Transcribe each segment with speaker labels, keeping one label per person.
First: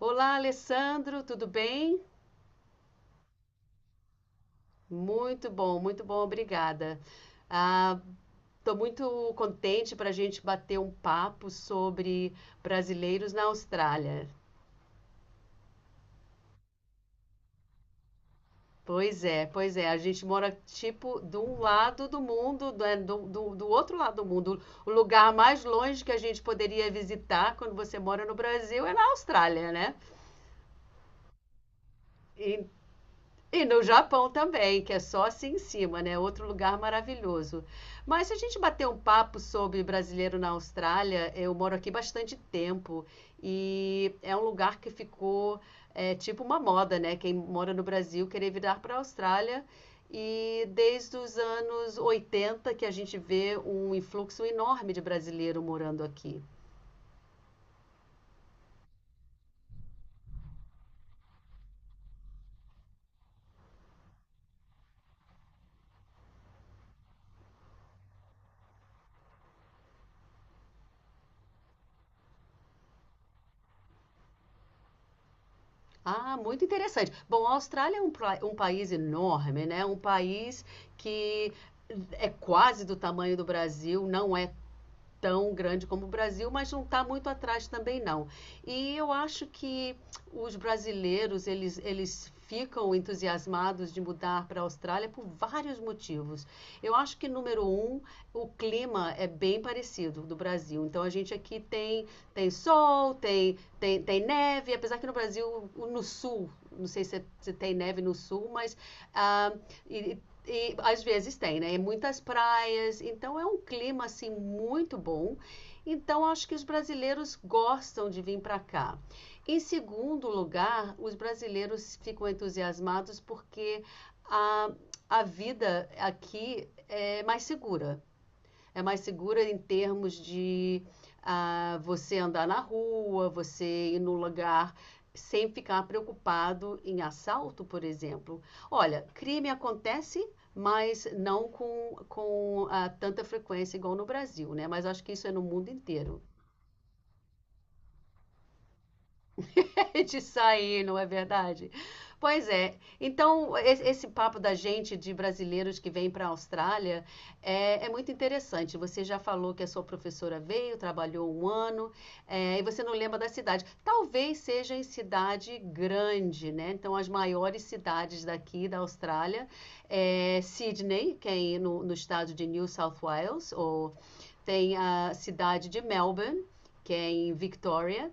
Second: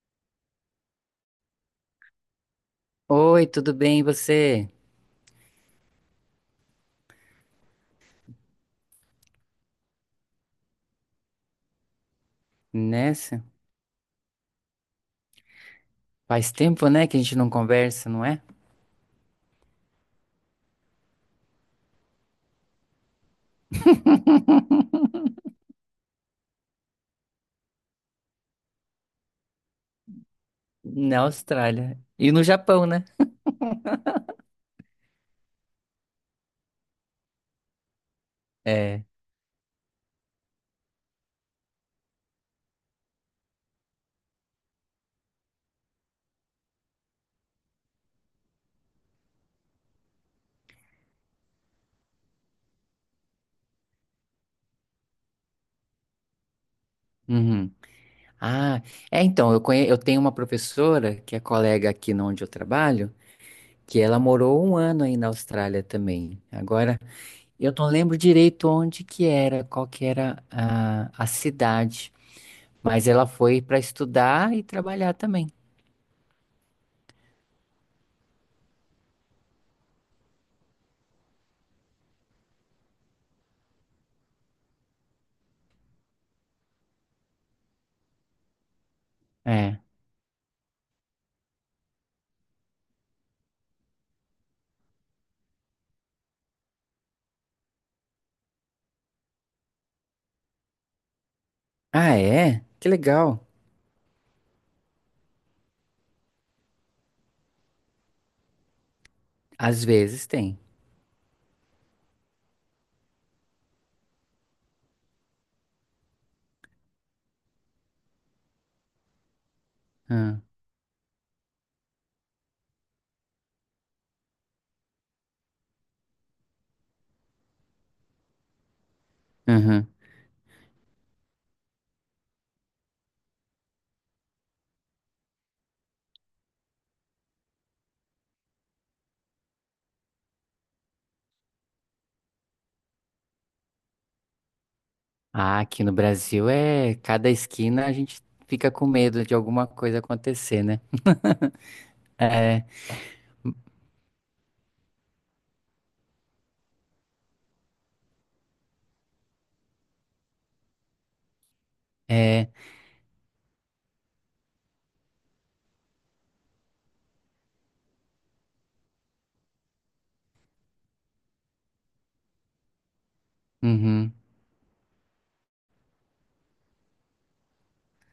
Speaker 1: Olá, Alessandro, tudo bem?
Speaker 2: Oi, tudo bem, e você?
Speaker 1: Muito bom, obrigada. Ah, estou muito contente para a gente bater um papo sobre brasileiros
Speaker 2: Nessa?
Speaker 1: na Austrália.
Speaker 2: Faz tempo, né, que a gente não conversa, não é?
Speaker 1: Pois é, a gente mora tipo de um lado do mundo, né, do outro lado do mundo. O lugar mais longe que a gente poderia visitar quando você mora no Brasil é na Austrália, né?
Speaker 2: Na Austrália. E no Japão, né?
Speaker 1: E no Japão também, que é só assim em cima, né? Outro lugar maravilhoso. Mas se a gente bater um
Speaker 2: É.
Speaker 1: papo sobre brasileiro na Austrália, eu moro aqui bastante tempo e é um lugar que ficou tipo uma moda, né? Quem mora no Brasil querer virar para a Austrália. E desde os anos 80 que a gente vê um influxo enorme de brasileiro morando aqui.
Speaker 2: Uhum. Ah, é, então, eu tenho uma professora que é colega aqui no onde eu trabalho, que ela morou um ano aí na Austrália também. Agora, eu não lembro direito onde que era, qual que era a cidade, mas ela foi para estudar e trabalhar também.
Speaker 1: Ah, muito interessante. Bom, a Austrália é um, um país enorme, né? Um país que é quase do tamanho do Brasil, não é tão grande como o Brasil, mas não está muito atrás também não. E eu acho
Speaker 2: É.
Speaker 1: que os brasileiros, eles ficam entusiasmados de mudar para a Austrália por vários motivos. Eu acho que, número um, o clima é bem parecido do Brasil. Então, a gente aqui tem,
Speaker 2: Ah,
Speaker 1: tem
Speaker 2: é? Que
Speaker 1: sol,
Speaker 2: legal.
Speaker 1: tem neve, apesar que no Brasil, no sul, não sei se, é, se tem neve no sul, mas ah,
Speaker 2: Às
Speaker 1: e
Speaker 2: vezes tem.
Speaker 1: e às vezes tem, né? E muitas praias, então é um clima assim muito bom. Então acho que os brasileiros gostam de vir para cá. Em segundo
Speaker 2: Ah,
Speaker 1: lugar, os brasileiros ficam entusiasmados porque a, a vida aqui é mais segura, é mais segura em
Speaker 2: uhum.
Speaker 1: termos de você andar na rua, você ir no lugar sem ficar preocupado em assalto, por exemplo. Olha, crime acontece, mas não com tanta frequência igual no Brasil, né? Mas acho que isso é no
Speaker 2: Ah,
Speaker 1: mundo
Speaker 2: aqui no
Speaker 1: inteiro.
Speaker 2: Brasil é cada esquina a gente fica com medo de alguma coisa
Speaker 1: De
Speaker 2: acontecer, né?
Speaker 1: sair, não é verdade? Pois
Speaker 2: É,
Speaker 1: é. Então, esse papo da gente, de brasileiros que vem para a Austrália, é muito interessante. Você já falou que a sua professora veio, trabalhou um ano,
Speaker 2: é,
Speaker 1: e você não lembra da cidade. Talvez seja em cidade grande, né? Então, as maiores cidades daqui da Austrália é Sydney, que é aí no estado de New South Wales, ou
Speaker 2: uhum.
Speaker 1: tem a cidade de Melbourne, que é em Victoria,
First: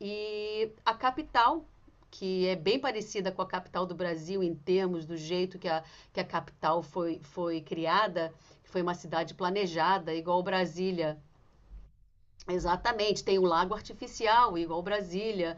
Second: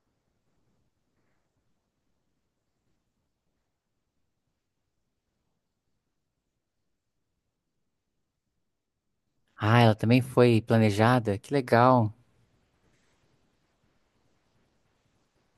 Speaker 1: e a capital, que é bem parecida com a capital do Brasil em termos do jeito que a capital foi criada, foi uma cidade
Speaker 2: Ah, ela
Speaker 1: planejada,
Speaker 2: também
Speaker 1: igual
Speaker 2: foi
Speaker 1: Brasília.
Speaker 2: planejada? Que legal.
Speaker 1: Exatamente, tem o lago artificial, igual Brasília,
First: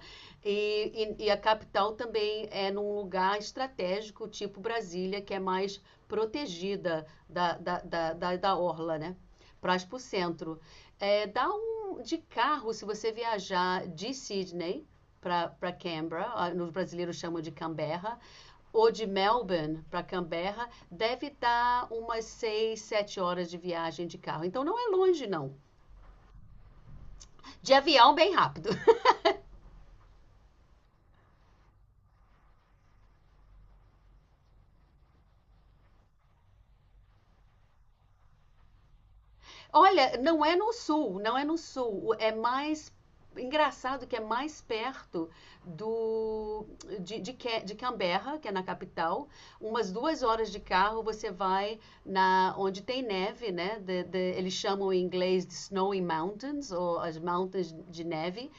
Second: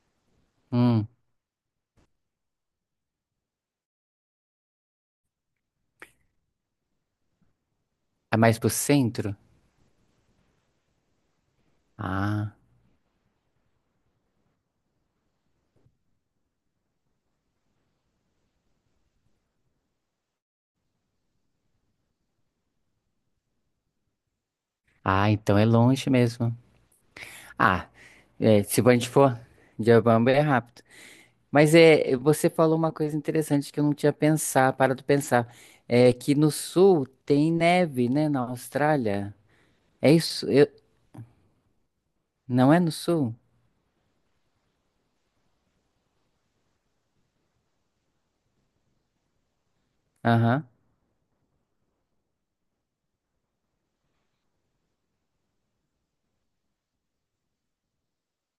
Speaker 2: Hum,
Speaker 1: e a capital também é num lugar estratégico, tipo Brasília, que é mais protegida da, da, da, da,
Speaker 2: é
Speaker 1: da
Speaker 2: mais pro
Speaker 1: orla, né?
Speaker 2: centro?
Speaker 1: Para o centro. É, dá um de
Speaker 2: Ah,
Speaker 1: carro se você viajar de Sydney para Canberra, os brasileiros chamam de Canberra, ou de Melbourne para Canberra, deve dar umas 6, 7 horas de viagem de carro. Então não é longe,
Speaker 2: ah,
Speaker 1: não.
Speaker 2: então é longe mesmo.
Speaker 1: De
Speaker 2: Ah,
Speaker 1: avião, bem
Speaker 2: é,
Speaker 1: rápido.
Speaker 2: se a gente for de Ubamba é rápido. Mas é, você falou uma coisa interessante que eu não tinha pensado, parado de pensar. É que no sul tem neve, né? Na Austrália. É
Speaker 1: Olha, não
Speaker 2: isso?
Speaker 1: é no sul, não é no sul, é
Speaker 2: Não é no
Speaker 1: mais
Speaker 2: sul?
Speaker 1: engraçado, que é mais perto do de Canberra, que é na capital. Umas 2 horas de
Speaker 2: Aham.
Speaker 1: carro você vai na onde tem neve, né? Eles chamam em inglês de snowy mountains, ou as Montanhas de neve,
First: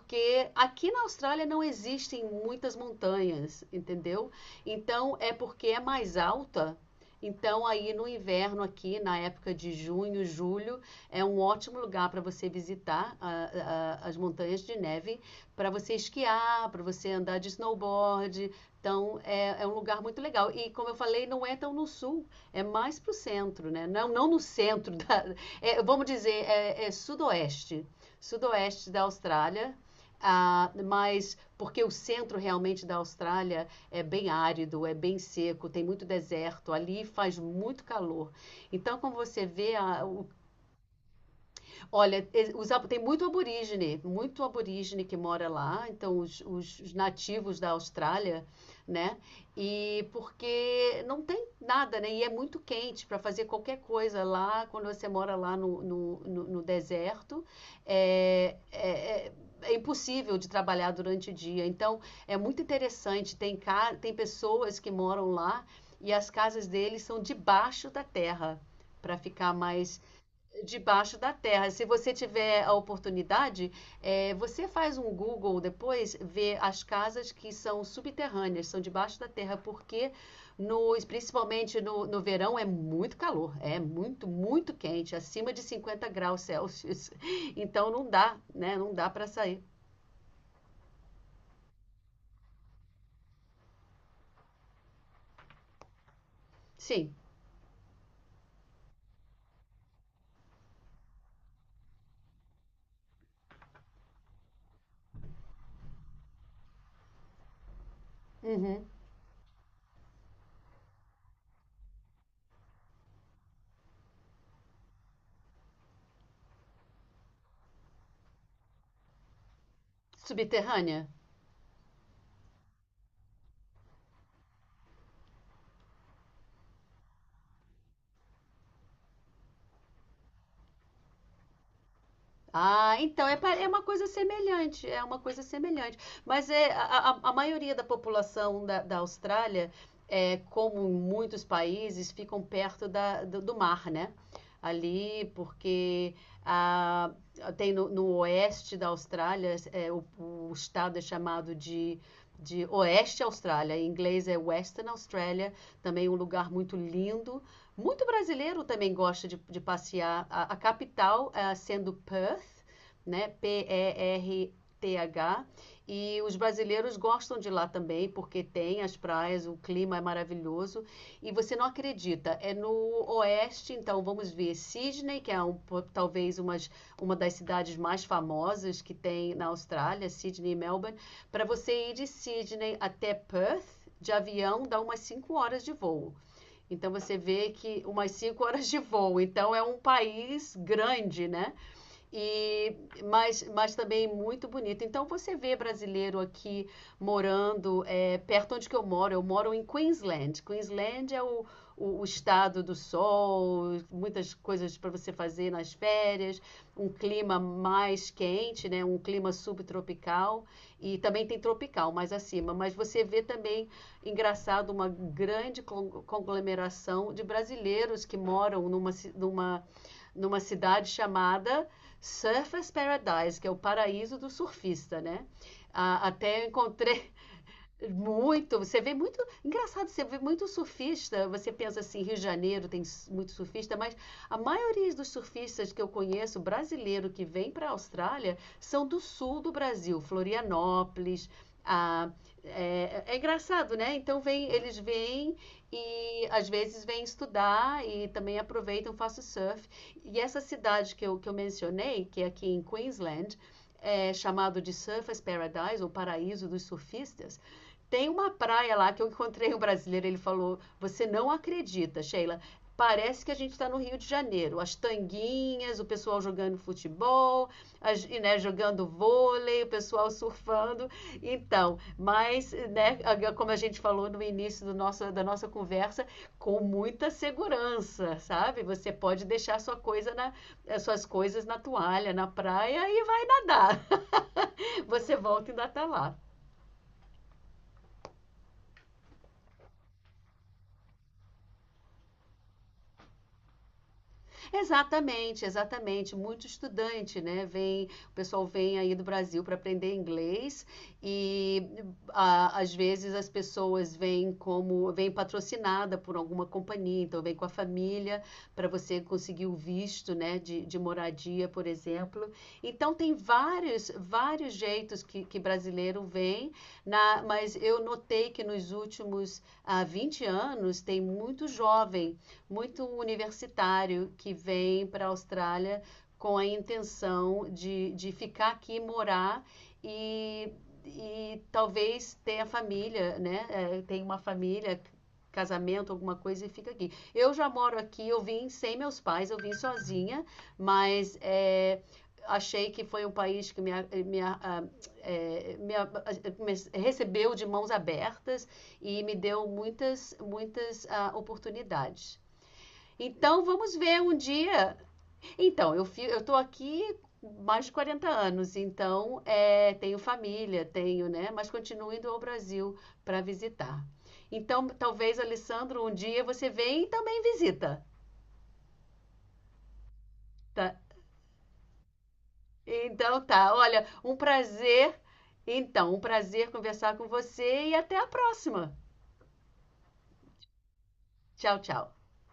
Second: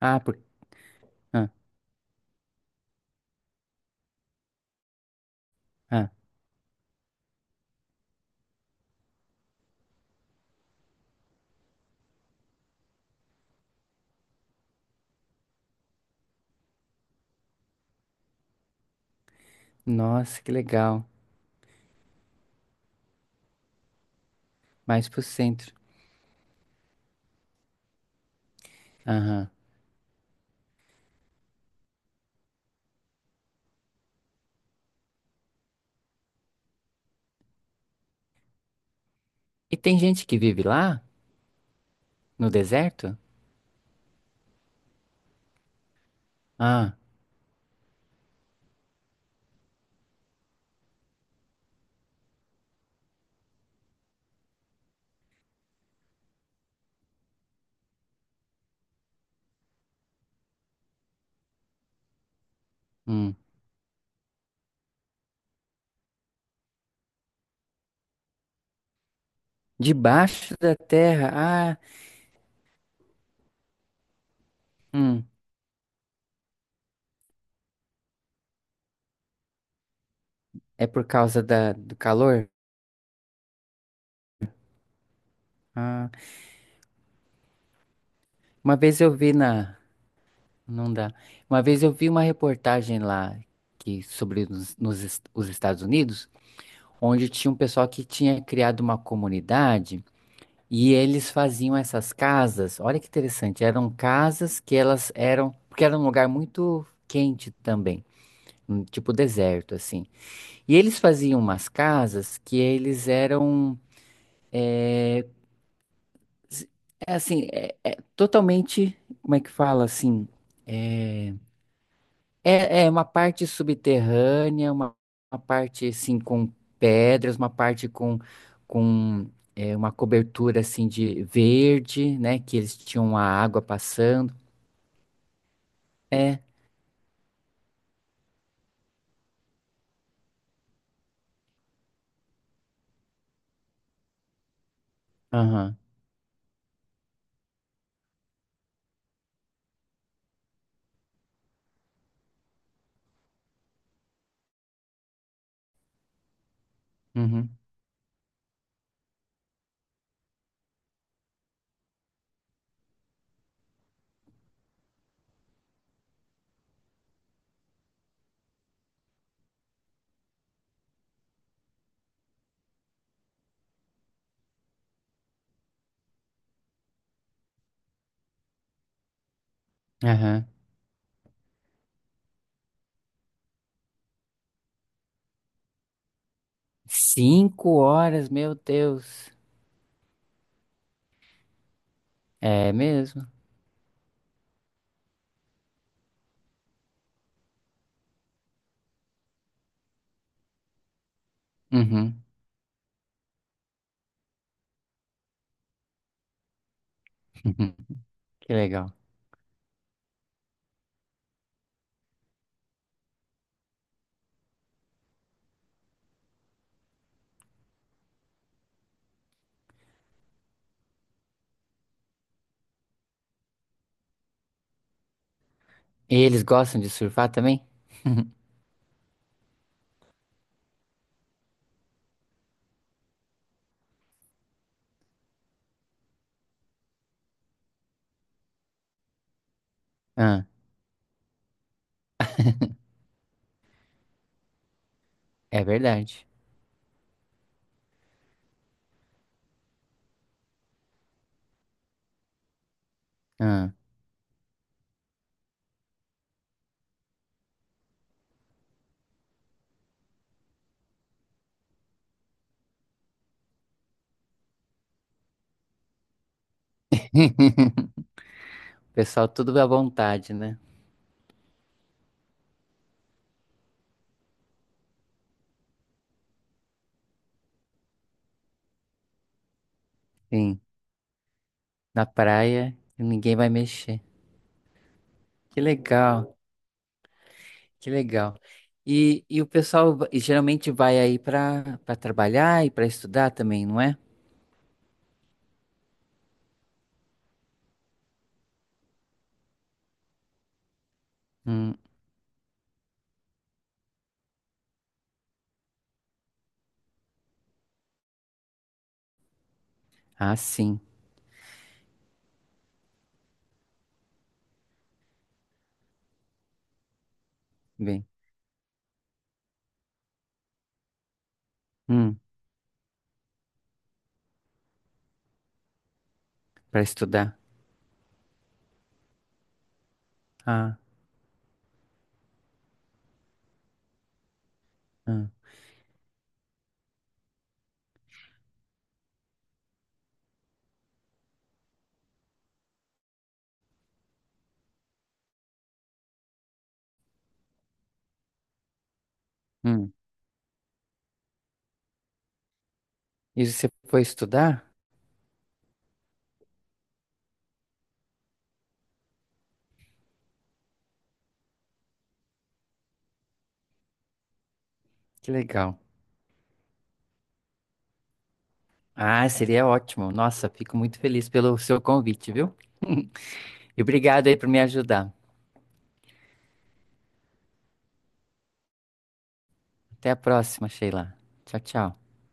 Speaker 2: Ah, por.
Speaker 1: aqui na Austrália
Speaker 2: Ah.
Speaker 1: não existem muitas montanhas, entendeu? Então é porque é
Speaker 2: Ah,
Speaker 1: mais alta. Então, aí no inverno aqui, na época de junho, julho, é um ótimo lugar para você visitar as montanhas de neve, para você esquiar, para você andar de snowboard. Então, é um lugar muito
Speaker 2: nossa,
Speaker 1: legal.
Speaker 2: que
Speaker 1: E, como eu
Speaker 2: legal.
Speaker 1: falei, não é tão no sul, é mais para o centro, né? Não, não no centro.
Speaker 2: Mais pro centro.
Speaker 1: Vamos dizer, é sudoeste, sudoeste da
Speaker 2: Aham.
Speaker 1: Austrália. Ah, mas porque o centro realmente da Austrália é bem árido, é bem seco, tem muito deserto, ali faz muito calor. Então, como você vê,
Speaker 2: E tem
Speaker 1: a,
Speaker 2: gente
Speaker 1: o
Speaker 2: que vive lá,
Speaker 1: olha,
Speaker 2: no
Speaker 1: os tem
Speaker 2: deserto?
Speaker 1: muito aborígene que mora lá, então os
Speaker 2: Ah,
Speaker 1: nativos da Austrália, né? E porque não tem nada, né? E é muito quente para fazer qualquer coisa lá. Quando você mora lá no deserto, é, é- é- é impossível de trabalhar durante o dia. Então é muito interessante,
Speaker 2: hum.
Speaker 1: tem pessoas que moram lá, e as casas deles são debaixo da terra, para ficar mais.
Speaker 2: Debaixo da
Speaker 1: Debaixo
Speaker 2: terra?
Speaker 1: da terra.
Speaker 2: Ah,
Speaker 1: Se você tiver a oportunidade, você faz um
Speaker 2: hum.
Speaker 1: Google depois, vê as casas que são subterrâneas, são debaixo da terra, porque
Speaker 2: É por causa
Speaker 1: principalmente
Speaker 2: do
Speaker 1: no
Speaker 2: calor?
Speaker 1: verão é muito calor, é muito, muito quente, acima de 50
Speaker 2: Ah,
Speaker 1: graus Celsius. Então não dá, né?
Speaker 2: uma
Speaker 1: Não
Speaker 2: vez
Speaker 1: dá
Speaker 2: eu
Speaker 1: para
Speaker 2: vi
Speaker 1: sair.
Speaker 2: na. Não dá. Uma vez eu vi uma reportagem lá que, sobre os Estados Unidos,
Speaker 1: Sim.
Speaker 2: onde tinha um pessoal que tinha criado uma comunidade. E eles faziam essas casas, olha que interessante, eram casas que elas eram, porque era um lugar muito quente também,
Speaker 1: Uhum.
Speaker 2: um tipo deserto assim. E eles faziam umas casas que eles eram s- é assim, é, é totalmente, como é que fala assim,
Speaker 1: Subterrânea.
Speaker 2: é, é uma parte subterrânea, uma parte assim com pedras, uma parte com é, uma cobertura assim de verde, né, que eles
Speaker 1: Ah,
Speaker 2: tinham a
Speaker 1: então é,
Speaker 2: água
Speaker 1: é uma coisa
Speaker 2: passando.
Speaker 1: semelhante, é uma coisa semelhante.
Speaker 2: É,
Speaker 1: Mas é, a maioria da população da Austrália, é, como em muitos países, ficam perto do mar, né? Ali,
Speaker 2: aham,
Speaker 1: porque ah, tem no oeste da Austrália, o estado é chamado de Oeste Austrália, em inglês é Western Australia, também um lugar muito lindo.
Speaker 2: uhum,
Speaker 1: Muito brasileiro também gosta de passear. A capital, sendo Perth, né? Perth. E R T H. E os brasileiros gostam de lá também, porque tem as praias, o clima é maravilhoso. E você não acredita, é no oeste. Então vamos ver Sydney, que é um, talvez umas, uma das cidades mais famosas que tem na Austrália,
Speaker 2: aham.
Speaker 1: Sydney e Melbourne. Para você ir de Sydney até Perth, de avião, dá umas 5 horas de voo. Então você vê
Speaker 2: Cinco
Speaker 1: que umas
Speaker 2: horas,
Speaker 1: cinco
Speaker 2: meu
Speaker 1: horas de voo.
Speaker 2: Deus.
Speaker 1: Então é um país grande, né?
Speaker 2: É
Speaker 1: E
Speaker 2: mesmo?
Speaker 1: mas também muito bonito. Então você vê brasileiro aqui morando perto onde que eu moro. Eu moro em Queensland. Queensland é o
Speaker 2: Uhum.
Speaker 1: estado do sol, muitas coisas para você fazer nas férias, um clima mais
Speaker 2: Que
Speaker 1: quente, né?
Speaker 2: legal.
Speaker 1: Um clima subtropical, e também tem tropical mais acima. Mas você vê também, engraçado, uma grande conglomeração de brasileiros que moram numa numa cidade chamada Surfer's Paradise, que é o paraíso do surfista, né? Ah,
Speaker 2: E
Speaker 1: até
Speaker 2: eles
Speaker 1: eu
Speaker 2: gostam de
Speaker 1: encontrei
Speaker 2: surfar também?
Speaker 1: muito, você vê muito. Engraçado, você vê muito surfista. Você pensa assim, Rio de Janeiro tem muito surfista, mas a maioria dos surfistas que eu conheço, brasileiro que vem para a Austrália, são do sul do Brasil,
Speaker 2: Ah,
Speaker 1: Florianópolis. Ah, é engraçado, né? Então vem, eles vêm
Speaker 2: é
Speaker 1: e
Speaker 2: verdade.
Speaker 1: às vezes vêm estudar e também aproveitam, faço surf. E essa cidade que eu mencionei, que é aqui em Queensland,
Speaker 2: Ah,
Speaker 1: é chamado de Surfers Paradise, ou Paraíso dos Surfistas. Tem uma praia lá que eu encontrei um brasileiro, ele falou: "Você não acredita, Sheila, parece que a gente está no Rio de Janeiro. As tanguinhas, o pessoal jogando futebol, as, e, né, jogando
Speaker 2: pessoal, tudo
Speaker 1: vôlei, o
Speaker 2: à
Speaker 1: pessoal
Speaker 2: vontade, né?
Speaker 1: surfando." Então, mas, né, como a gente falou no início do nosso, da nossa conversa, com muita segurança, sabe? Você pode deixar sua coisa na,
Speaker 2: Sim,
Speaker 1: as suas coisas na
Speaker 2: na
Speaker 1: toalha, na
Speaker 2: praia,
Speaker 1: praia e vai
Speaker 2: ninguém vai
Speaker 1: nadar.
Speaker 2: mexer.
Speaker 1: Você volta e
Speaker 2: Que
Speaker 1: ainda está lá.
Speaker 2: legal, que legal. E o pessoal e geralmente vai aí para trabalhar e para estudar também, não é?
Speaker 1: Exatamente, exatamente. Muito estudante, né? Vem, o pessoal vem aí do Brasil para aprender inglês, e
Speaker 2: Hum,
Speaker 1: às vezes as pessoas vêm como vêm patrocinada por alguma companhia, então vem com a família para você conseguir o visto,
Speaker 2: ah,
Speaker 1: né, de
Speaker 2: sim,
Speaker 1: moradia, por exemplo. Então tem vários, vários jeitos que brasileiro vem, na, mas eu
Speaker 2: bem.
Speaker 1: notei que nos últimos 20 anos tem muito jovem,
Speaker 2: Hum,
Speaker 1: muito universitário que vem para a Austrália com a
Speaker 2: para estudar.
Speaker 1: intenção de ficar aqui, morar e,
Speaker 2: Ah,
Speaker 1: e talvez ter a família, né? É, tem uma família,
Speaker 2: ah,
Speaker 1: casamento, alguma coisa, e fica aqui. Eu já moro aqui, eu vim sem meus pais, eu vim sozinha, mas é, achei que foi um país que me, me me recebeu de mãos abertas e me deu
Speaker 2: hum.
Speaker 1: muitas, muitas oportunidades. Então
Speaker 2: E você
Speaker 1: vamos ver
Speaker 2: foi
Speaker 1: um
Speaker 2: estudar?
Speaker 1: dia. Então, eu estou aqui mais de 40 anos, então é, tenho família, tenho, né? Mas continuo indo ao Brasil para visitar. Então, talvez,
Speaker 2: Que legal.
Speaker 1: Alessandro, um dia você vem e também visita,
Speaker 2: Ah, seria ótimo. Nossa,
Speaker 1: tá?
Speaker 2: fico muito feliz pelo seu convite, viu?
Speaker 1: Então tá,
Speaker 2: E
Speaker 1: olha, um
Speaker 2: obrigado aí por me
Speaker 1: prazer.
Speaker 2: ajudar.
Speaker 1: Então, um prazer conversar com você, e até a próxima.
Speaker 2: Até a próxima, Sheila.
Speaker 1: Tchau,
Speaker 2: Tchau,
Speaker 1: tchau.
Speaker 2: tchau.